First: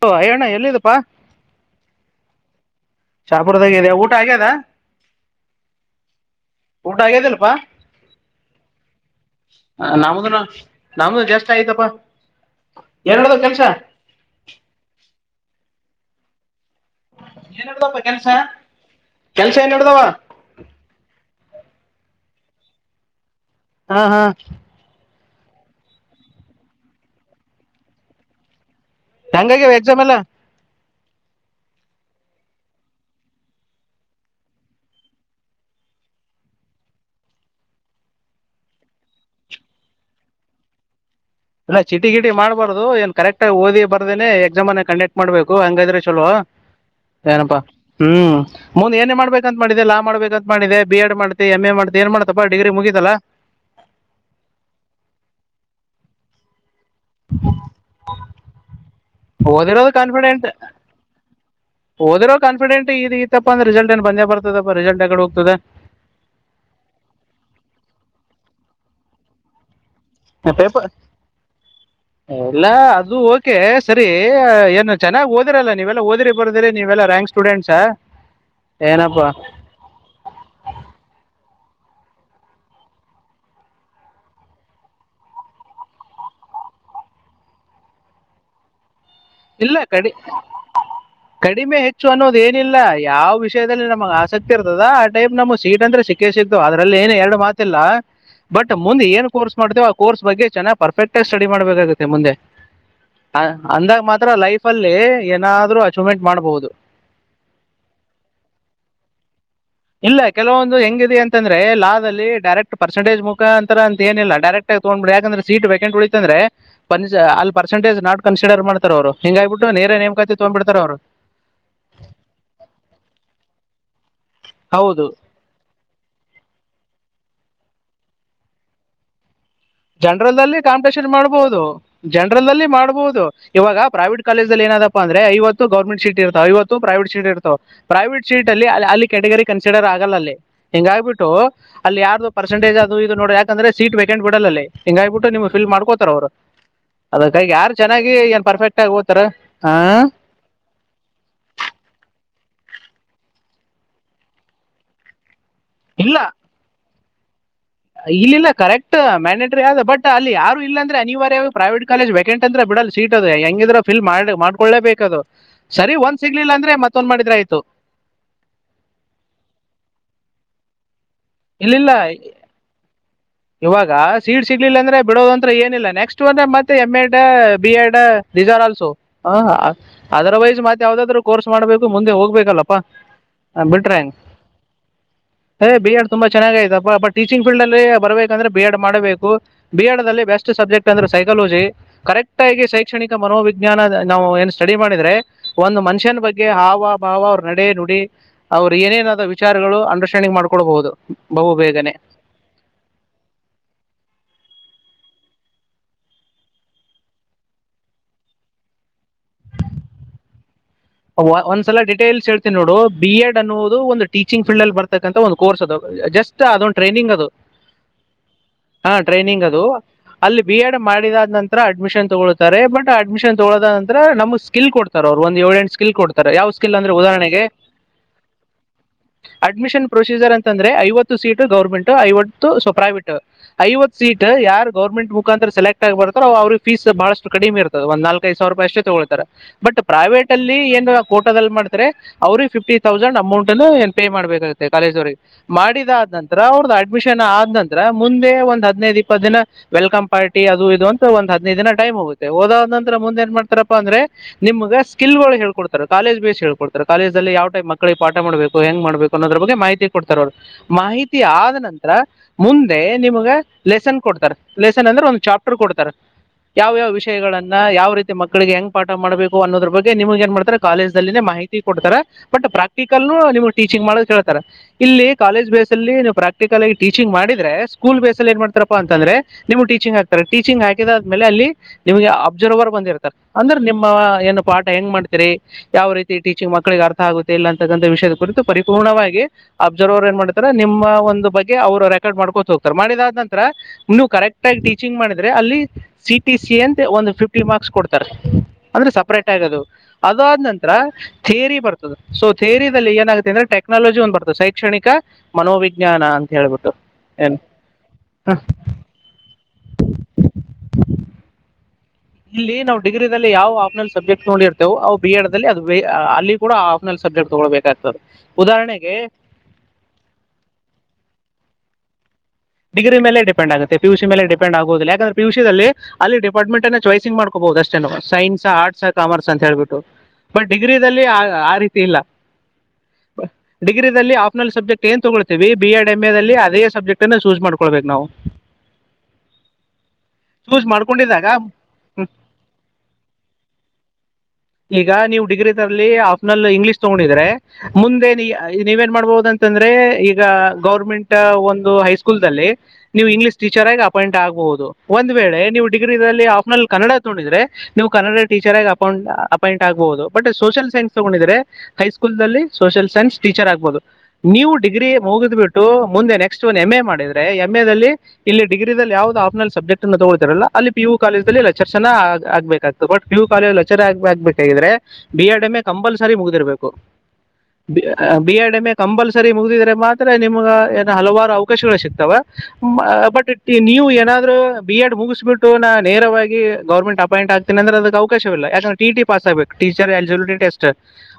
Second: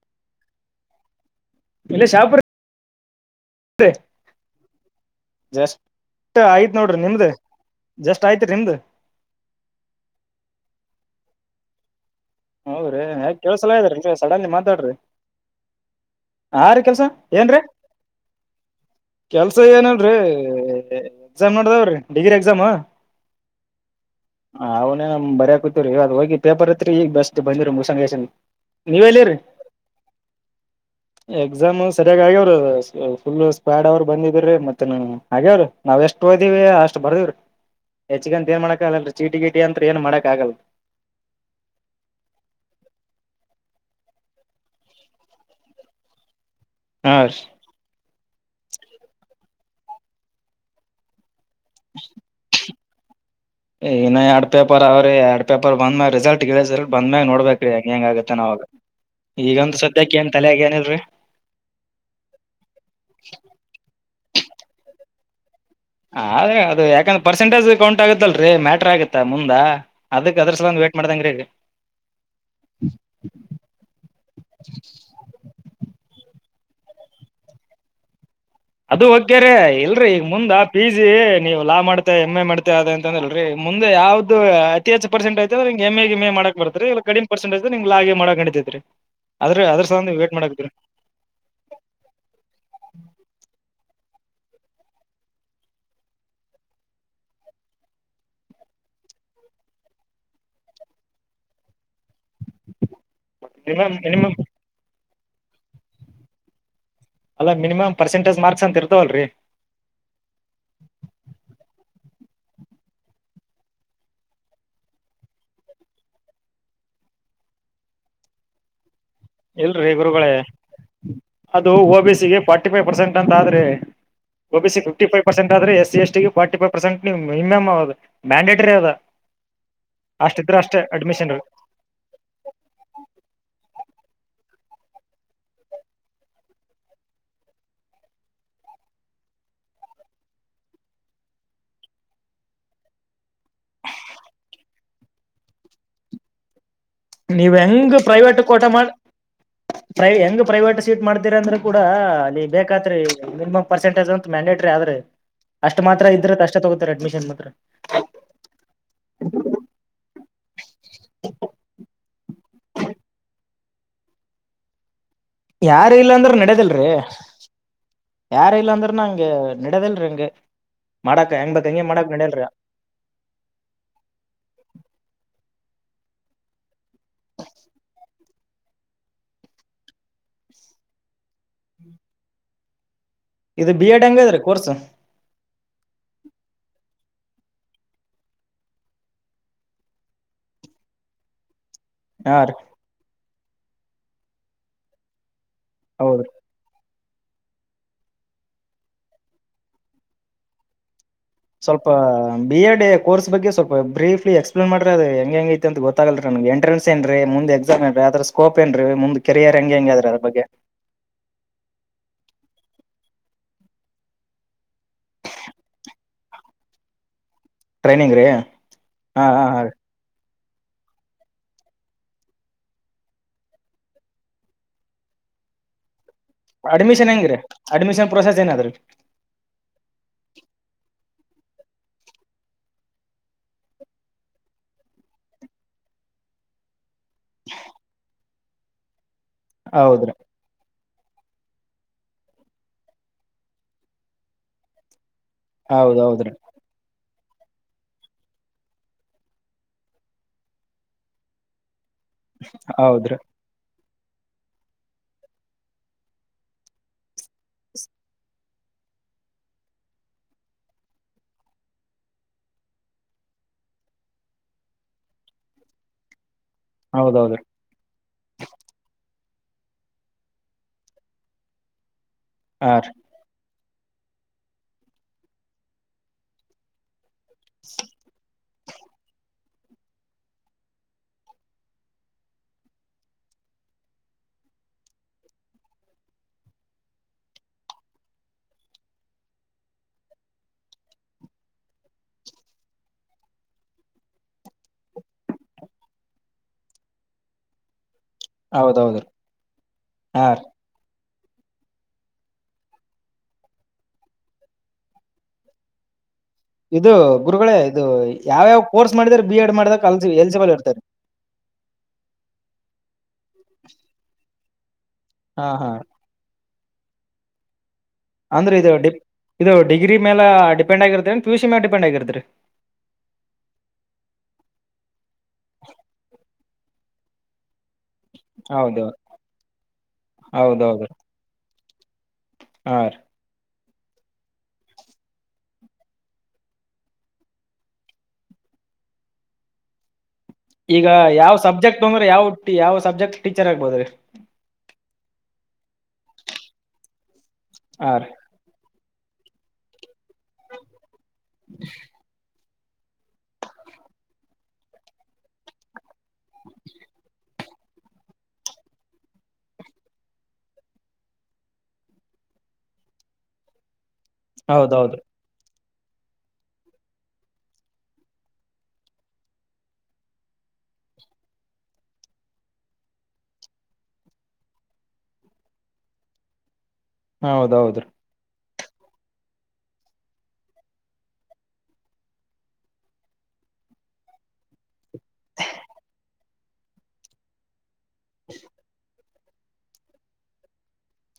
Hello ಅಯ್ಯಣ್ಣ ಎಲ್ಲಿದ್ದಪ್ಪಾ ಇಲ್ಲೇ ಶಾಪುರ್ ಚಾಪುರದಾಗ ಇದದೆ ಊಟ ಹಾಗ್ಯದ ಜಸ್ಟ್ ಆಯ್ತ್ ನೋಡ್ರಿ ನಿಮ್ದ ಆಗ್ಯದಿಲ್ಲಪಾ ಜಸ್ಟ್ ಆಯ್ತ್ ನಿಮ್ದ ಹ ನಮಗ ನಮಗ ಜಾಸ್ತಿ ಆಯ್ತಪಾ ಹೌದ್ರೀ ಹಾಗ್ ಕೆಲ್ಸಲ ಸಡನ್ಲಿ ಮಾತಾಡ್ರಿ ಆ ರೀ ಕೆಲ್ಸ ಏನ್ರೀ ಏನ್ ನಡ್ದಪ್ಪ ಕೆಲ್ಸ ಕೆಲ್ಸ ಏನ್ ನಡ್ದವ ಏನನ್ರೀ ಎಕ್ಸಾಮ್ ನೋಡ್ದಾವ್ರೀ ಡಿಗ್ರಿ ಎಕ್ಸಾಮ ಹಾ ಹಾ ಹ್ ಬರಿಯಕತ್ವರಿ ಅದ ಹೋಗಿ ಪೇಪರ್ಐತ್ರಿ ಈಗ ಬಸ್ಟ್ ಬಂದಿರರಿ ಮುಸಂಗೇಶನ್ ಹಂಗಾಗಿಯವ ಎಕ್ಸಾಮ್ ಎಲ್ಲ ಎಕ್ಸಾಮ್ ಸರಿಯಾಗಿ ಆಗ್ಯವ್ರ ಫುಲ್ ಸ್ಪ್ಯಾಡ್ ಅವರ್ ಬಂದಿದ್ರೀ ಮತ್ತೆ ಹಾಗಗ್ಯಾವ್ರೀ ನಾವ್ ಎಷ್ಟು ದಿವವಿ ಅಷ್ಟ್ ಬರ್ದೀವ್ರೀ ಹೆಚ್ಚಗಂತ ಏನ್ ಮಾಡಾಕ್ಗಲ್ಲಲ್ ಚೀಟಿ ಗೀಟಿ ಅಂತ ಏನ್ ಮಾಡಕ್ ಆಗಲ್ ಅಲ್ಲ ಚಿಟಿ ಗಿಟಿ ಮಾಡ್ಬಾರ್ದು ಏನ್ ಕರೆಕ್ಟ್ ಆಗ ಓದಿ ಬರ್ದೇನೆ ಎಕ್ಸಾಮ ಅನ್ನ ಕಂಡಕ್ಟ್ ಮಾಡ್ಬೇಕು ಹಂಗಾದ್ರೆ ಚೊಲೋ ಹಾ ರೀ ಏನಪ್ಪಾ ಹ್ಮ್ ಮುಂದ್ ಏನೇ ಮಾಡ್ಬೇಕಂತತ್ ಮಾಡಿದೆ ಲಾ ಮಾಡ್ಬೇಕಂತ ಮಾಡಿದೆ ಬಿ ಎಡ್ ಮಾಡ್ ಎಂ ಎ ಮಾಡ್ತ ಏನ ಮಾಡತಪ್ಪ ಡಿಗ್ರಿ ಮುಗಿತಲ್ಲಾ ಏ ಇನ ಎರ್ಡ್ ಪೇಪರ್ ಅವ ರೀ ಎರ್ಡ್ ಪೇಪರ್ ಬಂದ ಮೇಲಾ ರಿಸಲ್ಟ್ ರಿಸಲ್ಟ್ ಬಂದ್ಮ್ಯಾಗ ನೋಡ್ಬೇಕ್ರಿ ಹೆಂಗ ಹೆಂಗ ಆಗತ್ತೆ ನಾವಾಗ ಈಗಂತ ಸದ್ಯಕ್ಕೆ ಏನ್ ತಲೆಗ ಏನಿಲ್ರರಿ ಹೋದ್ರರು ಕಾನ್ಫಿಡೆಂಟ್ ಇದಗತ್ತಪ್ಪಂದ್ರ ರಿಸಲ್ಟ್ ಏನ್ ಬಂದೇ ಬರ್ತದಪ್ಪಾ ರಿಸಲ್ಟ್ ಎಗಡೆ ಹೋಗ್ತದೆ ಹದ ಅದು ಯಾಕಂದ್ರ ಪರ್ಸೆಂಟೇಜ್ ಕೌಂಟ್ ಆಗತ್ತಲ್ರರಿ ಮ್ಯಾಟ್ರ ಆಗತ್ತ ಮುಂದಾ ಅದಕ್ದ್ರ ಸಲ ಪೇಪರ್ ಒ ವೇಟ್ ಮಾಡ್ದಂಗ್ರ ಹೇಳಿ ಎಲ್ಲ ಅದು ಓಕೆ ಸರಿ ಏನು ಚೆನ್ನಾಗಿ ಓದಿರಲ್ಲ ನೀವೇ ಹೋದ್ರಿ ಬರದ್ರಿ ನೀವೆಲ್ಲ ರ್ಯಾಂಕ್ ಸ್ಟೂಡೆಂಟ್ಸ್ ಅದು ಓಕೆ ರರಿ ಇಲ್ರರಿ ಈಗ ಮುಂದ ಪಿ ಜಿ ನೀವು ಲಾಭ ಮಾಡ್ತ ಎಮ್ ಎ ಮಾಡ್ತ ಅಂತ ಅ್ರಲ್ರೀ ಮುಂದೆ ಯಾವ್ದು ಅತಿ ಹೆಚ್ಚು ಪರ್ಸೆಂಟ್ ಐತ ಅ ಎಂ ಎ ಎಮ ಎ ಮಾಡ ಮಾಡಕ್ ಬರ್ತರಿ ಕಡಿಮ ಪರ್ಸೆಟಜ ನಿಂಗ್ ಆ ಹಾಗ ಮಾಡಕೊಂಡಂಡಿದ್ರರಿ ಇಲ್ಲ ಕಡಿ ಕಡಿಮೆ ಹೆಚ್ಚು ಅನ್ನೋದ ಏನಿಲ್ಲ ಯಾವ ವಿಷಯದಲ್ಲಿ ನ ನ ಆಸಕ್ತಿ ಇರ್ತದ ಆ ಟೈಪ್ ನಮ್ ಸೀಟ್ ಅಂದ್ರೆ ಸಿಕ್ಕೇ ಸಿಕ್ತು ಅದ್ರಲ್ಲಿ ಏನ್ ಎರಡು ಮಾತಿಲ್ಲ ಬಟ್ ಮುಂದೆ ಏನ್ ಕೋರ್ಸ್ ಮಾಡ್ತೇವ ಆ ಕೋರ್ಸ್ ಬಗ್ಗೆ ಚೆನ್ನ್ ಪರ್ಫೆಕ್ಟ್ ಆಗಿ ಸ್ಟಡಿ ಮಾಡ್ಬೇಕಾಗುತ್ತೆ ಮುಂದೆ ಅ ಮಿನಿಮಮ್ ಅಂದಾಗ ಮಾತ್ರ ಮಿನಿಮಮ್ ಲೈಫ ಅಲ್ಲಿ ಏನಾದ್ರೂ ಅಚೀವ್ಮೆಂಟ್ ಮಾಡ್ಬಹುದು ಅಲ್ಲ ಮಿನಿಮ್ ಪರ್ಸೆಂಜ್ ಮಾರ್ಕ್ಸ್ ಅಂತ ಇರ್ತವಲ್ರರಿ ಇಲ್ಲ ಕೆಲವೊಂದು ಹೆಂಗಿದೆ ಅಂತಂದ್ರೆ ಡೈರೆಕ್ಟ್ ಪರ್ಸೆಂಟೇಜ ಮುಖಂತ ಅಂತಏಲ್ಲ ಡೈರೆಕ್ಟ್ ಆಗ ತಗ್ಬಿ ಯಾಕಂದ್ರೆ ಸೀಟ್ ವೇಕೆಟ್ ಉಳಿತ ಅ ಅಲ್ಲಿ ಪರ್ಸಂಟೇಜ್ ನಾಟ್ ಕನ್ಸಿರ್ ಮಾಡ್ತಾರೆ ಅವರು ಹಿಂಗಾಗ್ಬಿಟ್ಟು ನೇರ ಇಲ್ರರಿ ಗುರುಗಳೇ ನೇಮಕಾತಿ ತಗೊಂಡ್ಬಿಡ್ತಾರೆ ಅವರು ಅದು ಓಬ ಸಿಗೆ ಫಾರ್ಟಿ ಫೈವ್ ಪರ್ಸೆಂಟ್ ಅಂತ ಆದ್ರಿ ಬ ಹೌದು ಸಿಫಿ್ಟಿ ವ ಪರ ಆದ್ರ ಎ ಸಿ ಎಸ್ ಫಿ ವ ಪಸೆಟ್ ನೀ ಮಿನಿಮಮ್ದು ಮ್ಯಾಂಡೇಟರಿ ಅದ ಅಷ್ಟಿದ್ರೆ ಜನರಲ್ಲ್ಲಿ ಅಷ್ಟೇ ಕಾಂಪಿಟಷನ್ ಅಡ್ಮಿಷನ್ ಮಾಡ್ಬಹುದು ಜನರಲ್ಲ್ಲಿ ಮಾಡ್ಬಹುದು ಇವಾಗ ಪ್ರೈವೇಟ್ ಕಾಲೇಜದಲ್ಲಿ ಏನಾದಪ್ಪ ಅಂದ್ರೆ ಐತ್ತು ಗೌರ್ಮೆಂಟ್ ಸೀಟ್ ಇರ್ತಾವ ಇವತ್ತು ಪ್ರೈವೇಟ್ ಸೀಟ್ ಇರ್ತಾವ ಪ್ರೈವಟ್ ಸೀಟ್ ಅಲ್ಲಿ ಕೆ ಗರಿ ಕನ್ಸಿಡರ್ ಆಗಲ್ಲ ಅಲ್ಲಿ ಹಿಂಗ ಆಗ್ಬಿಟ್ಟು ಅಲ್ಲಿ ಯಾರ್ದು ಪರ್ಸೆಟೇಜ್ ಅದು ಇದು ನೋಡಿ ಯಾಕಂದ್ರೆ ಸೀಟ್ ವೇಕೆಂಟ್ ಬಿಡಲ್ಲಲ್ಲಿ ಹಿಂಗ ಆಗಬಿಟ್ಟು ನಿಮ್ ಫಿಲ್ ಮಾಡ್ಕೋತಾರ ಅವ್ರು ನೀವ್ ಹೆಂಗ ಪ್ರೈವೇಟ್ ಕೋಟ ಮಾಡ ಓದ್ತಾರ ಆ ಪ್ರೈ ಹೆಂಗ್ ಪ್ರೈವೇಟ್ ಸೀಟ್ ಮಾಡ್ತೀರ ಅಂದ್ರೆ ಕೂಡ ಹಾ ಅದೇ ಬೇಕತ್ರಿ ಮಿನಿಮ್ ಪರ್ಸೆಂಟಜ್ ಅಂತ ಮ್ಯಾಂಡೇಟ್ರರಿ ಆದ್ರೆ ಅಷ್ಟ್ ಮಾತ್ರ ಇಲ್ಲ ಇದ್ರ ಅಷ್ಟೆ ತಗೋತ ಅ್ಮನ್ ಇಲ್ಲಿಲ್ಲ ಕರೆಕ್ಟ್ ಮ್ಯಾಂಡೇಟರಿ ಅದ ಬಟ್ ಅಲ್ಲಿ ಯಾರು ಇಲ್ಲಂದ್ರೆ ಅನಿವಾರ್ಯ ಪ್ರೈವೇಟ್ ಕಾಲೇಜ ವೇಕೆಂಟ್ ಅಂದ್ರೆ ಬಿಡಲ್ಲ ಸೀಟ್ ಅದು ಫಿಲ್ ಮಾಡ ಮಾಡ್ಕೊಳ್ಳೇಬೇಕ ಅದು ಸರಿ ಯಾರು ಇಲ್ಲ ಒಂದ್ ಅಂದ್ರ ಸಿಗ್ಲಿಲ್ಲ ಅಂದ್ರೆ ನಡದಿಲ್ರಿ ಮತ್ತೊಂದ್ ಮಾಡಿದ್ರ ಆಯ್ತು ಯಾರ ಇಲ್ಲಾಂದರುನ ಅಂಗ ನಡೆದಲ್ರಂಗ. ಮಾಡಾಕ್ ಹೆಂಗ್ ಬ ಹೆಂಗಗೆ ಇಲ್ಲಿಲ್ಲ ಮಾಡಾಕ್ ನಡಲ್ರಿ ಇವಾಗ ಸೀಡ್ ಸಿಗ್ಲಿಲ್ಲ ಅಂದ್ರೆ ಬಿಡೋದಂತ್ರ ಇಲ್ಲ ನೆಕ್ಸ್ಟ್ ಬಂದ್ರೆ ಮತ್ತೆ M Ed B Ed research also otherwise. ಮತ್ ಯಾವ್ದಾದ್ರು ಕೋರ್ಸ್ ಮಾಡ್ಬೇಕು ಮುಂದೆ ಹೋಗ್ಬೇಕಲ್ಲಪ್ಪಾ. ಹ ಇದು ಬಿ ಬಿಟ್ರ ಎಡ್ ಹೆಂಗ ಹೆಂಗದ್ರಿ ಕೋರ್ಸ್ ಬಿ ಆಡ್ ತುಂಬಾ ಚೆನ್ನಾಗಯತಪ್ಪ ಬಟ್. ಟೀಚಿಂಗ್ ಫೀಲ್ಡ ಅಲ್ಲಿ ಬರಬೇಕಂದ್ರೆ ಬಿ ಎಡ್ ಮಾಡಬೇಕು ಬಿ ಎಡ್ ಅಲ್ಲಿ ಬೆಸ್ಟ್ ಸಬ್ಜೆಕ್ಟ್ ಅಂದರೆ ಸೈಕಾಲಜಿ. ಹಾ ಕರೆಕ್ಟ್ ರೀ ಆಗಿ ಶೈಕ್ಷಣಿಕ ಮನೋವಿಜ್ಞಾನ ನಾವು ಏನ್ ಸ್ಟಡಿ ಮಾಡಿದ್ರೆ. ಒಂದು ಹೌದು ಮನುಷ್ಯನ ಬಗ್ಗೆ ಹಾವ. ಭಾವ ಅವ್ರ ನಡೆ ನುಡಿ ಅವರು ಏನೇನಾದ ವಿಚಾರಗಳು ಅಂಡರ್ಸ್ಟ್ಯಾಂಡಿಂಗ್ ಮಾಡ್ಕೊಳ್ಬಹುದು. ಬಹು ಸ್ವಲ್ಪ ಬೇಗನೆ ಬಿ ಎಡ್ ಕೋರ್ಸ್. ಬಗ್ ಸ್ವಲ್ಪ ಬೀಫಲಿ ಎಕ್ಸ್ಲೇನ್ ಮಾಡ್ರ ಅದು ಹೆಂಗ ಹೆಂಗ ಐತಿ ಅ ಗೊತ್ತಾಗಲ್ರಿ ನನ್ಗೆ ಎಂನ್ ಏನ್ರಿ ಮುಂದ ಎಕ್ಸಾಮ ನ್ರಿ ಅ್ರ. ಸ್ಕೋಪ್ ಏನ್ರೀ ಮುಂದ್ ಕೆರಿಯರ್ ಹೆಂಗೆ ಹೆಂಗ್ಯದ್ರೀ ಅದ ಬಗ್ಗೆ. ಒಂದ್ಸಲ ಡೀಟೇಲ್ಸ್ ಹೇಳ್ತೀನಿ ನೋಡು ಬಿ ಎಡ್ ಅನ್ನುವುದು ಒಂದು ಟೀಚಿಂಗ್ ಫೀಲ್ ಅಲ್ಲಿ ಬರ್ತಕ್ಕಂಂತ ಒಂದು ಕೋರ್ಸ್ ಅದಾಗ. ಜಸ್ಟ್ ಅದೊಂದು ಟ್ರೈನಿಂಗ್ ಅದು ಟ್ರೈನಿಂಗ್ ರೀ ಹಾ ಹಾ ಟ್ರೈನಿಂಗ್ ಅದು. ಹಾ ಅಲ್ಲಿ ಬಿ ಎಡ್ ಮಾಡಿದ ನಂತರ ಅಡ್ಮಿಷನ್ ತಗೊಳ್ತಾರೆ ಬಟ್ ಅಡ್ಮಿಷನ್ ತಗೊದ ನಂತರ ನಮ್ ಸ್ಕಿಲ್ ಕೊಡ್ತಾರೆ ಅವ್ರು. ಒಂದು ಎವಿಡೆನ್ಸ್. ಅಡ್ಮಿಷನ್ ಹೆಂಗ್ರೀ ಅಡ್ಮಿಷನ್ ಪ್ರೊಸೆಸ್ ಏನಾದ್ರೀ. ಅಡ್ಮಿಷನ್ ಪ್ರೊಸೀಜರ್ ಅಂತ ಅಂದ್ರೆ ಐವತ್ತು ಸೀಟ್. ಗೌರ್ಮೆಂಟ್ ಐವತ್ತು ಪ್ರೈವೇಟ್ ಐವತ್ತು ಸೀಟ್ ಯಾರು ಗೌರ್ಮೆಂಟ್ ಮುಖಾಂತರ ಸೆಲೆಕ್ಟ್ ಆಗಬರ್ತ್ತಾರೋ ಅವ್ರಿಗೆ ಫೀಸ್. ಬಹಳಷ್ಟ ಕಡಿಮೆ ಇರ್ತದೆ ಒಂದು ನಲ್ಕ ದು ಸಾವಿರ ರೂಪಾಯಿ ಅೇ ತಗೊಳ್ತಾರೆ ಬಟ್ ಹೌದ್ರಿ ಪ್ರೈವೇಟ್ ಅಲ್ಲಿ. ಏನ್ ಕೋಟದಲ್ಲಿ ಮಾಡ್ತಾರೆ ಅವ್ರಿಗೆ ಫಿಫ್ಟಿ ತೌಸಂಡ್ ಅಮೌಂಟ್ ಅನ್ನು ಏನ್ ಪೇ ಮಾಡ್ಬೇಕಾಗುತ್ತೆ ಕಾಲೇಜ್ ಅವ್ರಿಗೆ. ಹೌದ್ ಮಾಡಿದಾದ ಹೌದ್ರಿ ನಂತರ ಅವ್ರ್ದ ಅಡ್. ಮಿಷನ್ ಆದ ನಂತರ ಮುಂದೆ ಒಂದ್ ಹದಿನೈದು್ ಇಪ್ಪತ್ತು ದಿನ ವೆಲ್ಕಮ್ ಪಾರ್ಟಿ ಅದು ಇದು ಅಂತ ಒಂದ್ ಹದಿನೈದು ದಿನ. ಟೈಮ್ ಹೋಗುತ್ತೆ ಹೋದಾದ ನಂತರ ಹೌದ್ರಿ ಮುಂದೆ ಏನ್ ಮಾಡ್ತಾರಪ್ಪ ಅಂದ್ರೆ ನಿಮ್ಗೆ ಸ್ಕಿಲ್ ಒ. ಹೇಕೊಡ್ತಾರೆ ಕಾಲಜ್ ಬೇಸ್ಳ್ಕಡ್ತಾರೆ ಕಾಲೇಜ ನಲ್ಲಿ ಯ ಟೈಮ ಮಳಿಗೆ ಪಾ ಮಾಡಬೇಕು ಹೆ್ಬೇಕ ಅನ್ನೋದ್ರಗ್ ಮಾಹತಿಡ್ತ ಅವರು. ಮಾಹಿತಿ ಆದ ನಂತರ ಮುಂದೆ ನಿಮ್ಗೆ ಲೆಸನ್ ಕೊಡ್ತಾರೆ ಲೆಸನ್ ಅಂದ್ರೆ ಒಂದು ಚಾ್ಟ ಕೊಡ್ತಾರೆ ಯಾವ್ಯಾವ ಹೌದೌದ್ರಿ ವಿಷಯಗಳನ್ನ ಯಾವ ರೀತಿ ಮಕ್ಕಳಿಗೆ ಹೆಂಗ್ ಪಾಠ ಮಾಡ್ಬೇಕು ಅನ್ನೋದ್ರ ಬಗ್ಗೆ ನಿಮಗೆ ಮಾಡ್ತಾರೆ ಕಾಲೇಜ್ಲ್ಲಿೇ ಮಾಹಿತಿ ಕೊಡ್ತಾರೆ ಬಟ್ ಹಾ ರೀ ಪ್ರಾಕ್ಟಿಕಲ್ ನಿಮ್ಗೆ ಟೀಚಿಂಗ್ ಮಾಡೋದು ಕೇಳ್ತಾರೆ ಇಲ್ಲಿ ಕಾಲೇಜ್ ಬೇಸ್ ಅಲ್ಲಿ ನೀವು ಪ್ರಾಕ್ಟಿಕಲ್ಗಿ ಟೀಚಿಂಗ್ ಮಾಡಿ ಅಂದ್ರ ಸ್ಕೂಲ್ ಬೇಸಲ್ಲಿ ಏನ್ ಮಾಡ್ತಾರಾ ಅಂದ್ರೆ ನಿಮ್ ಟೀಚಿಂಗ್ ಹಾಕ್ತಾರೆ ಟೀಚಿಂಗ್ ಹಾಕಿದಾದ್ಮೇಲೆ ಅಲ್ಲಿ ನಿಮಗೆ ಅಬ್ಜರ್ವರ್ ಬಂದಿರ್ತಾರೆ ಅಂದ್ರೆ ನಿಮ್ಮ ಪಾಠ ಹೆಂಗ್ ಮಾಡ್ತಾರೆ ಯಾವ ರೀತಿ ಟೀಚಿಂಗ್ ಮಕ್ಕಳಿಗೆ ಅರ್ಥ ಆಗುತ್ತೆ ಇಲ್ಲ ಅಂತಕ್ಕಂಥ ವಿಷಯದ ಕುರಿತು ಪರಿಪೂರ್ಣವಾಗಿ ಅಬ್ಸರ್ವರ್. ಮಾಡ್ತಾರೆ ನಿಮ್ಮ ಒಂದು ಬಗ್ಗೆ ಅವರು ರೆಕಾರ್ಡ್ ಮಾಡ್ಕೊತ ಹೋಗ್ತಾರೆ ಮಾಡಿದಾದ ನಂತರ ನೀವು ಕರೆಕ್ಟ್ ಆಗಿ ಟೀಚಿಂಗ್ ಮಾಡಿ. ಇದ್ರೆ ಅಲ್ಲಿ ಸಿಟ ಸಿ ಅಂತ ಒಂದು ಫಿಫ್ಟಿ ಮಾರ್ಕ್ಸ್ ಕೊಡ್. ಅಂದ್ರೆ ಹೌದೌದ್ರಿ ಸಪ್ರೇಟ್ ಆಗದು ಹಾ ಅದಾದ್ ರೀ ನಂತರ. ಥೇರಿ ಬರ್ತದೆ ಸೊ ಥೇರಿಲ್ಲಿ ಏನಾಗುತ್ತೆ ಅಂದ್ರೆ ಟೆಕ್ನಾಲಜಿ ಒಂದ್ ಬರ್ತದೆ ಶೈಕ್ಷಣಿಕ ಮನೋವಿಜ್ಞಾನ ಅಂತ ಹೇಳ್ಬಿಟ್ಟು ಇದು ಏನು ಗುರುಗಳೇ ಇದು ಯಾವ್ಯಾವ ಕೋರ್ಸ್ ಮಾಡಿದರೆ ಬಿ ಎಡ್ ಮಾಡಿದಲ್ಸ ಎಲ್ಸಿಬಲ್ ಇರ್ತಾರೆ ಇಲ್ಲಿ ನಾವು ಡಿಗ್ರಿಲ್ಲಿ ಯಾವ್ ಆಪ್ನಲ್ ಸಬ್ಜೆಕ್ಟ್ ನೋಡಿ ಇರ್ತೇವು ಅವು ಬಿ ಹಾ ಎಡ್ಲ್ಲಿ ಅದು ಹಾ ಅಲ್ಲಿ ಕೂ ಆ್ಲ್ ಸಬ್ಜೆಟ್ ತಗೊಬೇಕೇಕ್ತದೆ ಅಂದ್ರೀ ಇದು ಡಿ ಇದು ಡಿಗ್ರಿ ಮೇಲೆ ಡಿಪೆಂಡ್ ಆಗಿರ್ತರಿ ಪಿಯುಸಿಮೇಲೆ ಡಿಪೆಂಡ್ ಆಗಿರ್ತ್ರಿ. ಡಿಗ್ರಿೇಲೆ ಡಿಪೆಂಡ್ ಆುತ್ತೆ ಪುಸ ಮೇಲೆ ಡೆೆಂಡ್ ಆಗಹುದು ಯಾಕ್ರೆ ಪಿಯುಸಿಯಲ್ಲಿ ಅಲ್ಲಿಡಿಪೆ. ಬ್ಮಂಟ ಚಾಯ್ಂಗ್ಬಹಷ್ಟ. ಸೈನ್ಸ್ ಆರ್ಟ್ಸ್ ಹೌದೌದು ಕಾಮರ್ಸ್ ಅಂತ ಹೇಳ್ಬಿಟ್ಟು ಬಟ್ ಡಿಗ್ರಿಲ್ಲಿ ಆ ರೀತಿ ಇಲ್ಲ. ಆ. ಡಿಗ್ರಿಲ್ಲಿ ಆಪ್ನಲ್ ಸಬ್ಜೆಕ್ಟ್ ಏ ತಗೊಳ್ತೀವಿ ಬಿ ಎಡ್ ಎಂ ಎ ಅದ ಸಬ್ಕ್ಟ್. ಚೂಸ್ ಮಾಡ್ಕೊಳ್ಬೇಕ ನಾವು ಚೂಸ್ ಈಗ ಮಾಡ್ಕೊಂಡಿದ್ದಾಗ ಯಾವ್ ಸಬ್ಜೆಕ್ಟ್ ಅಂದ್ರೆ ಯಾವ ಯಾವ ಸಬ್ಜೆಕ್ಟ್ ಟೀಚರ್ ಆಗ್ಬೋದ್ರೀ ಈಗ ನೀವು್ ಡಿಗ್ರಿ ತರಲಿ ಆಫ್ನರ್ ಇಂಗ್ಲಿೀಷ್ ತಗೊಂಡಿದ್ರೆ ಹಾ ರೀ ಮುಂದೆ ನೀ ನೀವೇ ಮಾಡ್ಬಹುದು ಅಂತಂದ್ರೆ ಈಗ ಗೌರ್ಮೆಂಟ್ ಒಂದು ಹೈ ನೀವು ಇಂಗ್ಲಷ್ ಟೀಚರ್ ಆಿ ಅಪಾಯಿಂಟ್ ಆಗಬಹುದು ಒಂದ್ ವೇಳೆ ನೀವು ಲ್ಲಿ ಆಫ್ನಲ್ಲಿ ಕನ್ನಡ ತಗೊಂಡಿದ್ರೆ ನೀವು ಕನ್ನಡ ಟೀಚರ್ ಆಗ ಅಪ ಅಪಾಯಿಂಟ್ ಆಗ್ಬಹುದು ಬಟ್ ಸೋಷಲ್ ಸೈನ್ಸ್ ತಗೊಂಡಿದ್ರೆ ಹೈಸ್ಕೂಲ್ಲ್ಲಿ ಸೋಷಿಯಲ್ ಸೈನ್ಸ್ ಟೀಚರ್ ಆಗ್ಬಹುದು ನೀವು ಡಿಗ್ರಿ ಹೌದೌದು ಮುಗಿದ್ ಬಿಿಟ್ಟು ಮುಂದೆ ನೆಕ್ಸ್ಟ್ ಒಂದು ಎಂ ಎ ಮಾಡ ಇದ್ರೆ ಎಮ್ ಎಲ್ಲಿ ಇಲ್ಲಿ ಡಿಗ್ರಿಲ್ಲಿ ಯಾವ್ದ್ ಆಪ್ನಲ್ ಸಬ್ಜೆಕ್ಟ್ ಅ ತಗೋತಿರಲ್ಲ ಅಲ್ಲಿ ಪಿ ಯು ಕಾಲೇಜಲ್ಲಿ ಲೆಚರ್ ಚನ ಆಗ್ಬೇಕಾಗತು ಬಟ್ ಕೂ ಕಾಲೇಜಚ ಆಗ್ಬೇಕ್ರೆ B Ed M A compulsory ಮುಗಿದಿರ್ಬೇಕು ಹೌದೌದ್ರಿ B Ed M A compulsory ಮುಗಿದಿದ್ರೆ ಮಾತ್ರ ನಿಮಗೆ ಏನ ಹಲವಾರು ಅವಕಾಶಗಳಗಳು ಸಿಕ್ತ ಬಟ್ ನೀವು ಏನಾದ್ೂ ಬಿ ಎಡ್ ಮುಗಿಸ್ಬಿಟ್ಟು ನಾ ನೇರವಾಗಿ ಗೌರ್ಮೆಂಟ್ ಅಪಾಯಂಟ್ ಆಗ್ತನ ಅ್ರ ಅದು ಅವಕಶವಿಲ್ಲ ಯಾಕಂದೆಟಿ ಪಾಸ್ ಆಬೇಕು ಟೀಚರ್ ಎಲಿಜಿಬಿಲಿಟಿಟೆಸ್ಟ್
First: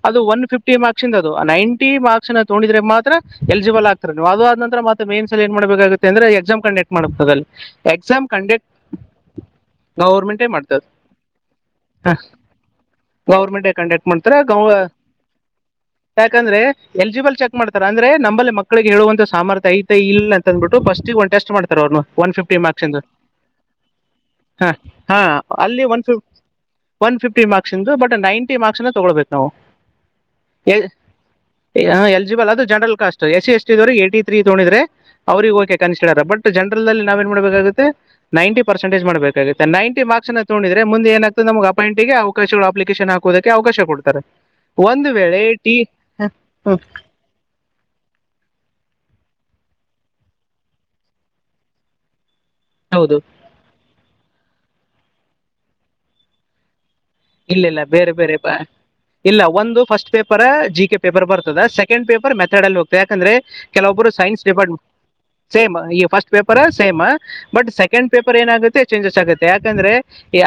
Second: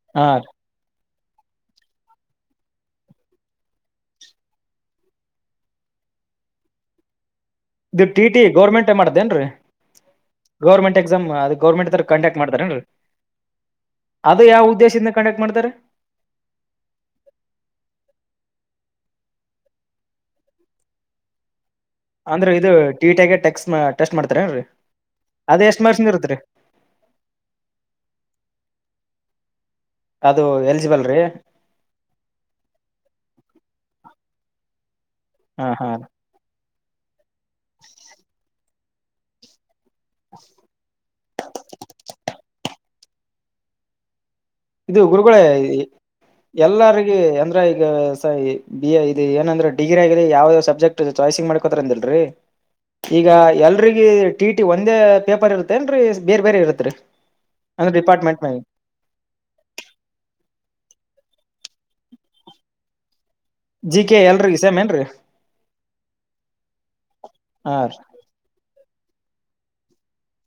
ಅದು ಹಾ ಒ ರೀ ಫ್ಟಿ ಮಾರ್ಕ್ಸ್ ಅದು ನೈಂಟಿ ಮಾರ್ಕ್ಸ್ ತೋೊಂಡಿದ್ರೆ ಮಾತ್ರ ಎಲಿಜಿಬಲ್ ಆಗ್ತಾರೆ ನೀವು ಅದು ಆದ ನಂತರ ಮ ಮೇನ್ ಏನ್ ಮಾಡಬೇಕಾಗುತ್ತೆಂದ್ರೆ ಎಕ್ಸಾಮ್ ಕಂಡಕ್ಟ್ ಮಾಡ್ ಅಲ್ಲಿ E T exam T conduct government ಮಾಡ್ದೇಏನ್ರೀ ಗೌರ್ಮೆಂಟೇ ಮಾಡ್ತದೆ ಗೌರ್ಮೆಂಟ್ ಎಕ್ಸಾಮ್ ಅದ ಗೌರ್ಮೆಂಟ್ ಕಂಡಕ್ಟ್ ಮಾಡ್ತಾರೇನ್ರಿ ಗೌರ್ಮೆಂಟೇ ಕಂಡಕ್ಟ್ ಮಾಡ್ತಾರೆ ಅದು ಗೌ ಯಾವ ಉದ್ದೇಶದಿಂದ ಕಂಡಕ್ಟ್ ಮಾಡ್ತಾರೆ ಯಾಕಂದ್ರೆ ಎಲಿಜಿಬಲ್ ಚೆಕ್ ಮಾಡ್ತಾರ ಅಂದ್ರೆ ನಮ್ಮಲ್ಲಿ ಮಕ್ಕಳ ಹೇಳುವಂತ ಸರ್ಥ ಐ ಇ ಅಂದ್ಬಿು ಫಸ್ಟ್ಿಗೆ ಒಂದು ಟಸ್ಟ್ ಮಾಡಾರೆ ಒನ್ ಅಂದ್ರೆ ಫಿಫ್ಟಿ ಇದು ಮಾರ್ಕ್ ಗೆ ಟೆಕ್ಸ್ ಟೆಸ್ಟ್ ಮಾಡ್ತಾರೇನ್ರಿ ಹ ಹ ಅದು ಎಷ್ಟ್ ಅಲ್ಲಿ ಒನ್ ಮಾರ್ಕ್ಸ್ ಫ್ಟ ಇರುತ್ರಿ ಒನ್ ಫಿಫ್ಟಿ ಮಾರ್ಕ್ಸ್ ಇಂದು ಬಟ್ ನೈಂಟಿ ಮಾರ್ಕ್ಸ್ನ ತೊಗೊಳ್ಬೇಕು ನಾವು ಅದು ಎಲಿಜಿಬಲ್ ರೀ ಎಲಿಜಿಬಲ್ ಅದು general caste S C S ಟವ ಏ್ಟಿ ತ್ರೀ ಿದ್ರೆ ಅವ್ರಿಗೆ ಹಾ ಓಕೆ ಹಾ ಕನ್ಿಸಡರ್ ಬಟ್ ಜನರಲ್ ನಲ್ಲಿ ನಾವ ನ್ ಮಾಡಬೇಕಾಗುತ್ತೆ ನೈನ್ಟಿ ಪರ್ಸಂಟೇಜ ಮಾಡಬೇಕುತ್ತೆ ನೈಂಟಿ ಮಾರ್ಕ್ಸ್ ನ ತೋಿದ್ರೆ ಮುೆ ಏಾಗ್ತದೆ ನಮ ಅಪಾಯಂ ಿಗೆ ಅವಕಾಶಗಳು ಅಪ್ ೇಶನ್ ಹಾಕೋದಕ್ಕೆ ಅವಕಾಶ ಕೊಡ್ತಾರೆ ಇದು ಒಂದು ಗುರುಗಳೇ ವೇಳೆ ಟಿ ಎಲ್ಲಾರಗ ಅಂದ್ರೆ ಈಗ ಸ ಬಿ ಇದು ಏನಂದ್ರೆ ಡಿಗ್ರ ಆಗರಿ ಯಾವ ಯಾವ ಸಬ್ಜಕ್ಟ್ ಚಾಯ್ಸಂಗ್ ಮಾಡ್ಕೋತ ಅಿಲ್ರರಿ ಹೌದು ಈಗ ಎಲ್ರಿಗ ಟಿ ಟಿ ಒಂದೇ ಪೇಪರ್ ಇರತ್ತೇ ಏನ್ರರಿ ಬೇರ್ ಬೇರೆ ಇರತ್ರಿ ಇಲ್ಲ ಇಲ್ಲ ಬೇರೆ ಬೇರೆ ಬಾ ಇಲ್ಲ ಒಂದು first paper G K paper ಬರ್ತದೆ ಸೆಕೆಂಡ್ ಪೇಪರ್ ಮೆತಡ್ಲ್ಲಿ ಹೋಗ್ತದೆ ಯಾಕಂದ್ರೆ ಜಿ ಕೆಲವಬ್ುರು ಕೆ ಸೈನ್ಸ್ ಎಲ್ರಿಗ ಸೇಮ್ ಡಿಪಾರ್ಟ್ಮೆಂಟ್ ಏನ್ರಿ ಸೇಮ್ ಈ ಫಸ್ಟ್ ಪೇಪರ್ ಸೇಮ್ ಬಟ್ ಹಾ ರೀ ಸೆಕೆಂಡ್ ಪೇಪರ್ ಏನಾಗುತ್ತೆ ಚೇಂಜಸ್ ಆಗುತ್ತೆ ಯಾಕಂದ್ರೆ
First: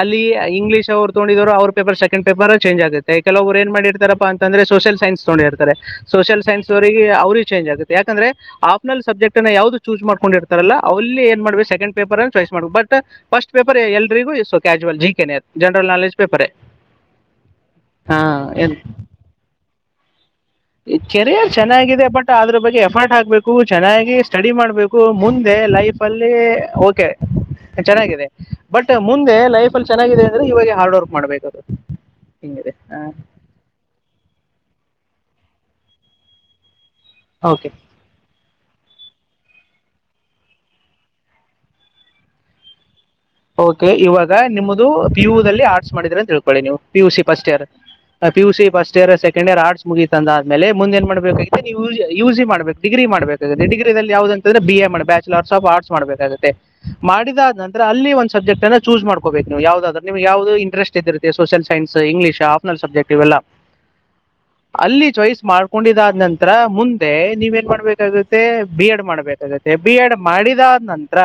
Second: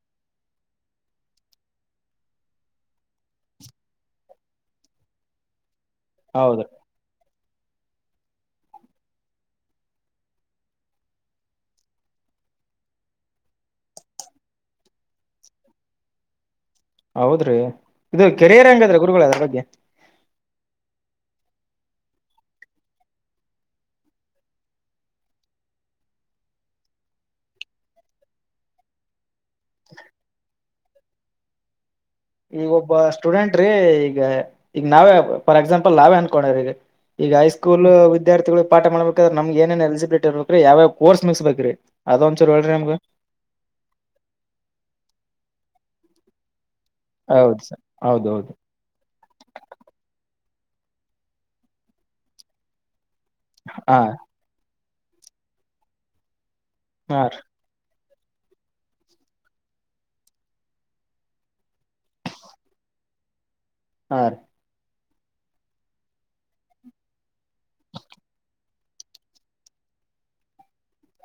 ಅಲ್ಲಿ ಇಂಗ್ಲೀಷ್ ಅವ್ ತೋೊಂಡಿದ್ರು ಅವ್ರ ಪೇಪರ್ ಸಕೆ್ ಪಪರ್ ಚಂಜ್ ಆಗೆ ಕೆಲವರು ಏನ್ ಮಾಡಿರ್ತಾರಪ್ಪ ಅ್ರೆ ಸೋಷಿಯ ಸನ್ಸ್ಗೊಂಡಿರ್ತಾರೆ ಸೋಷಿಯಲ್ ಹೌದ್ರಿ ಸೈನ್ಸ್ ವರೆಗೆ ಅವ್ರ ಚೇಂ್ ಆಗುತ್ತೆ ಯಾಕಂದ್ರೆ ಆಫನಲ್ ಸಬ್ಜೆಕ್ಟ್ನ್ನು ಯಾ್ದದು ಚೂಸ್ ಮಾಡ್ೊಂಡಿರ್ತಾರಲ್ಲ ಅಲ್ಲಿ ಏನ್ ಮಾಡ್ೆ ಸೆಕಂಡ್ ಪೇಪರ್ ಚ್ಸ್ ಮಾಡ ಬಟ್ ಫಸ್ಟ್ ಪೇಪರ್ ಎಲ್ರಿಗೂ ಇ casual G K general knowledge paper ಹೌದ್ರಿ ಹಾ ಇದು ಕೆರೆಯ ರಂಗ ಅದ್ರ ಗುರುಗಳ ಅದ್ರ ಬಗ್ಗೆ ಈ ಕೆರಿಯರ್ ಚೆನ್ನಾಗಿದೆ ಬಟ್ ಅದ್ರ ಬಗ್ಗೆ ಎಫರ್ಟ್ ಹಾಕ್ಬೇಕು ಚೆನ್ನಾಗಿ ಸ್ಟಡಿ ಮಾಡ್ಬೇಕು ಮುಂದೆ ಲೈಫ್ ಅಲ್ಲಿ ಓಕೆ ಚೆನ್ನಾಗಿದೆ ಬಟ್ ಮುಂದೆ ಲೈಫ್ ಅಲ್ಲಿ ಚೆನ್ನಾಗಿದೆ ಅಂದ್ರೆ ಇವಾಗ ಹಾರ್ಡ್ ವರ್ಕ್ ಮಾಡ್ಬೇಕದು ಈಗ ಒಬ್ಬ ಸ್ಟೂಡೆಂಟ್್ರೀ ಈಗ ಈಗ ನಾವೇ ಫಾರ್ ಎಕ್ಸಾಂಪಲ್ ನಾವೇ ಅನ್ಕೋೊಂಡ್ರ ಈಗ ಈಗ ಓಕೆ ಹೈಸ್ಕೂಲ್ ವಿದ್ಯಾರ್ಥಿಗಳು ಪಾಠ ಮಾಡ್ಬೇಕಾದ್ರೆಮ್ ಏನೇಏ ಎಲಿಜಿಬಲಿಟಿರ್ಬೇಕು್ರೀ ಯಾವೋರ್ಸ್ ಮಗ್ಸ್ಬೇಕ್ರೀ ಅದ ಒಂದ್ೂರು ಹೇಳಿ ನಮಗ ಓಕೆ ಇವಾಗ ನಿಮ್ದ ಪಿ ಯು ದಲ್ಲಿ ಆರ್ಟ್ಸ್ ಮಾಡಿದ್ರ ಅಂತ ತಿೇಳ್ಕೊಳ್ಳಿ ನೀವು ಪಿಯು ಸಿ ಫಸ್ಟ್ ಹೌದ್ ಇಯರ್ ಸರ್ ಪು ಹೌದೌದು C first year second year arts ಮುಗಿ ತಂದ ಆಮೇಲೆ ಮುಂದ ಏನ್ ಮಾಡ್ಬೇಕ ನೀವು ಯ ಯುಿ ಮಾಡ್ಬೇಕ ಡಿ್ರಿ ಮಾಡ್ಬೇಕೆ ಹಾ ಡಿಗ್ರಿಲ್ಲಿ ಯಾವ್ದ ಅಂದ್ರ ಬಿ ಎ ಮಾಡ್ಬೇಕ ಬ್ಯಾಚುಲರ್ಸ್ ಆಫ್ ಆರ್ಟ್ಸ್ ಮಾಡ್ಬೇಕಾಗುತ್ತೆ ಹಾ ರೀ ಮಾಡಿದ ನಂತರ ಅಲ್ಲಿ ಒಂದು ಸಬ್ಜೆಟ್ ಅ ಚೂಸ ಮಾಡ್ಕೋಬೇಕು ನೀವು ಯಾವವುದ್ರಮ ಯವುದ ಇಂಟರೆಸ್ಟ್ ಇದಿತ್ತೆ social science English optional subject ಇವೇಲಾ ಲ್ಲ ಹ ಅಲ್ಲಿ ಚಾಯಯ್ಸ್ ಮಾಡ್ಕೊಂಡಿದಾದ ನಂತರ ಮುಂದೆ ನೀವ ಏನ್ ಮಾಡ್ಬೇಕಾಗುತ್ತೆ ಬಿ ಎಡ್ ಮಾಡ್ಬೇಕಾಗುತ್ತೆ ಬಿ ಎಡ್ ಮಾಡಿದ ನಂತರ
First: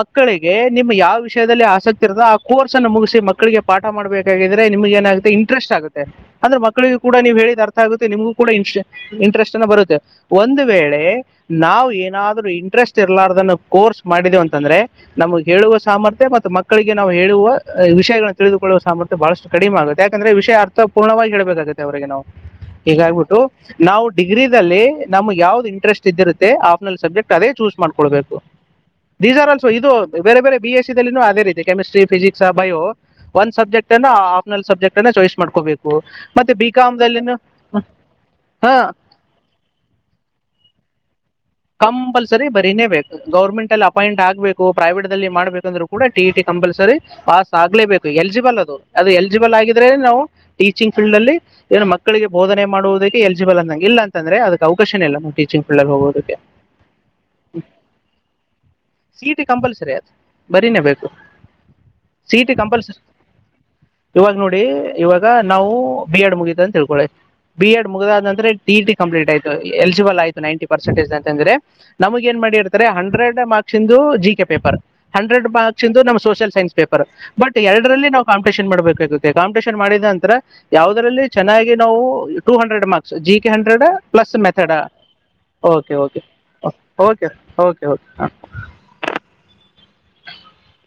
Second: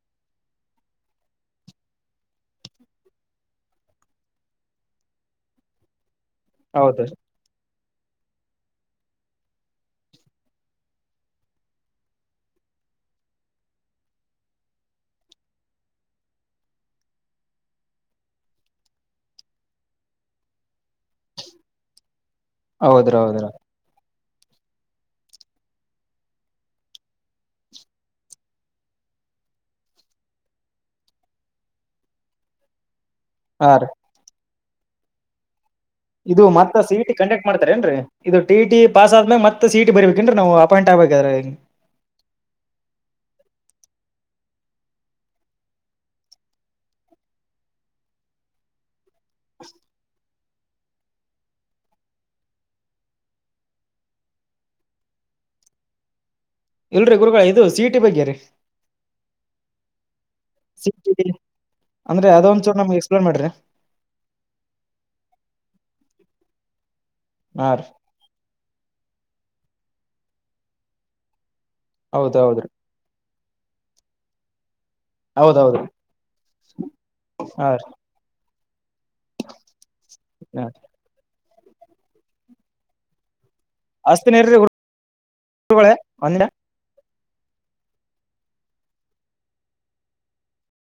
ಮಕ್ಕಳಿಗೆ ನಿಮ್ಮ್ ಯಾವ ವಿಕ್ಷಯದಲ್ಲಿ ಆಸಕ್ತಿ ಇರುತ್ತ ಆ ಕೋರ್ಸ್ ಅನ್ನು ಮುಗಿಸಿ ಮಕ್ಕಳಿಗೆ ಪಾಠ ಮಾಡಬೇಕಿದ್ರೆ ನಿಮ್ಗೆ ಏನಾಗುತ್ತೆ ಇಂಟ್ರೆಸ್ಟ್ ಆಗುತ್ತೆ ಅಂದ್ರ ಹೌದು ಮಕ್ಕಳಿಗೊಡ ನೀ ಹೇಳಿದ ಆಗುತ್ತೆ ನಿಮ್ಗೂ ಕೂಡ ಇ ಇಂಟ್ರೆಸ್ಟ್ ಅನ್ನು ಬರುತ್ತೆ ಒಂದು ವೇಳೆ ನಾವು ಏನಾದರೂ ಇಂ ಇಂಟ್ರೆಸ್ಟ್ ಇರಲಾರ್ದನ್ನು ಕೋರ್ಸ್ ಮಾಡಿದೆವ ಅಂತಂದ್ರೆ ನಮಗೆ ಹೇಳುವ ಸಾಮರ್ಥ್ಯ ಮತ್ತು ಮಕ್ಕಳಿಗೆ ನಾವು ಹೇಳುವ ಮಕ್ಕಳಿಗೆ ಮಕ್ಕಳಿಗೆ ನಾವು ಹೇಳುವ ವಿಷಯಗಳನ್ನು ತಿಳಿದುಕೊಳ್ಳುವ ಸಾಮರ್ಥ್ಯ ಬಹಳಷ್ಟ ಕಡಿಮೆ ಆಗುತ್ತೆ ಯಾಕಂದ್ರೆ ವಿಷಯ ಅರ್ಥ ಪೂರ್ಣ ಪೂರ್ಣವಾಗಿ ಕಬೇಕುತ್ತೆ ಅವ ನಾವು ಹೌದ್ರಿ ಹಗಬಿಟ್ಟು ಹೌದ್ರಿ ನಾವು ಡಿಗ್ರಿಲ್ಲಿ ನಮ್ಗೆ ಯಾವ್ದ್ ಇಂಟ್ರೆಸ್ಟ್ ಇದ್ದಿರುತ್ತೆ ಆಫ್ನಲ್ ಸಬ್ಜೆಕ್ಟ್ ಅದೇ ಚೂಸ್ ಮಾಡ್ಕೊಳ್ಬೇಕು ದಸ ಅಲ್ಸ ಇದು ಬೇರೆ ಬೇರೆ ಬಿ ಎಸ್ ಅದೇ ರೀತಿ ಕೆಮಿಸ್ಟ್ರಿ ಫಿಿಸಿಕ್ಸ್ ಬಯೋ ಒಂದು ಹಾ ರೀ ಸಬ್ಜೆಕ್ಟ್ ಅನ್ನು ಆಪ್ನಲ್ ಸಬ್ಜೆಕ್ಟ್ ಅನ್ನು ಚಾಯ್ಸ್ ಮಾಡ್ಕೋಬೇಕು ಇದು ಮತ್ತೆ ಬಿ ಮತ್ತ ಸಿಟಿ ಕಾಮ್ದಲ್ಲಿನೂ ಕಂಡಕ್ಟ್ ಮಾಡ್ತಾರೆ ಇದು ಟಿ ಈ ಹಾ ಟೀ ಪಾಸ್ ಆದ್ಮೇ ಮತ್ತೆ ಸಿಟಿ ಬರ್ಬೇಕೇನ್ರಿ ನಾವು ಅಪಾಯಿಂಟ್ ಆ ವಗರ ಕಂಪಲ್ಸರಿ ಬರೀನೇ ಬೇಕು ಗೌರ್ಮೆಂಟ್ ಅಪಾಯಿಂಟ್ ಆಗ್ಬೇಕು ಪ್ರೈವೇಟ್ ಅಲ್ಲಿ ಮಾಡ್ಬೇಕಂದ್ರೂ ಕೂಡ ಟಿ ಟಿ ಕಂಪಲ್ಸರಿ ಪಾಸ್ ಆಗ್ಲೇಬೇಕು ಎಲಿಜಿಬಲ್ ಅದು ಅದು ಎಲಿಜಿಬಲ್ ಆಗಿದ್ರೆ ನಾವು ಟೀಚಿಂಗ್ ಫೀಲ್ಡ್ ಅಲ್ಲಿ ಏನು ಮಕ್ಕಳಿಗೆ ಬೋಧನೆ ಮಾಡುವುದಕ್ಕೆ ಎಲಿಜಿಬಲ್ ಅಂದ ಇಲ್ಲ ಅಂದ್ರ ಅದಕ್ಕೆ ಅವಕಶನೇ ಇ ಟಚಿ ಫಲ್ಡ್ಲ್ಲಿ ಹೋಗೋದಕ್ಕೆ ಇಲ್ರಿ ಗುರುಗಳ ಇದು ಸಿ ಇ ಟಿ ಬಗ್ಗೆ ರೀ ಸೀಟ ಕಂಪಲ್ಸರಿಯ ಬರೀನೇ ಸಿ ಬೇಕು ಇ ಟಿ ಅಂದ್ರೆ ಸೀಟ ಅದೊಂಚೂರು ನಮ್ಗೆ ಕಂಪಲ್ಸರಿ ಎಕ್ಸ್ಪ್ಲೇನ್ ಮಾಡ್ರಿ ಇವಾಗ ನೋಡಿ ಇವಾಗ ನಾವು ಬಿ ಎಡ್ ಮುಗಿದವಿ ಅಂತ ತಿಳ್ಕೊಳ್ಳಿ ಬಿ ಹಾ ರೀ ಎಡ್ ಮುಗದಾದಂತ ಟ ಟ ಕಂಪ್ಲೀಟ್ ಆಯ್ು ಎಲಿಜಿಬಲ್ ಆಯತು ನೈನ್ಟಿ ಪರ್ಸೆಟೇಜ್ ಅ ಅಂದ್ರೆ ನಮಗ್ ಹೌದ್ ಏನ್ ಹೌದ್ರಿ ಮಾಡಿರ್ತಾರೆ ಹಂಡ್ರೆಡ್ ಮಾರ್ಕ್ಸ್ ಇಂದು ಜಿ ಕೆ ಪೇಪರ್ ಹಂಡ್ರೆಡ್ ಹೌದ್ ಮಾರ್ಕ್ಸ್ ಹೌದ್ರಿ ಇಂದು ನಮ್ಮ್ ಸೋಷಿಯಲ್ ಸೈನ್ಸ್ ಪೇಪರ್ ಬಟ್ ಹಾ ರೀ ಎರಡರಲ್ಲಿ ನಾ ಕಂಪಿಟಿಷನ್ ಮಾಡ್ಬೇಕು ಇರುತ್ತೆ ಕಾಂಪಿಟೇಷನ್ ಮಾಡಿದ ನಂತರ ಹಾ ಯಾವುದ್ರಲ್ಲಿ ಚೆನ್ನಾಗಿ ನಾವು two hundred marks G hundred plus method okay okay ಒಂದೆ ಓಕೆ ಓಕೆ ಹ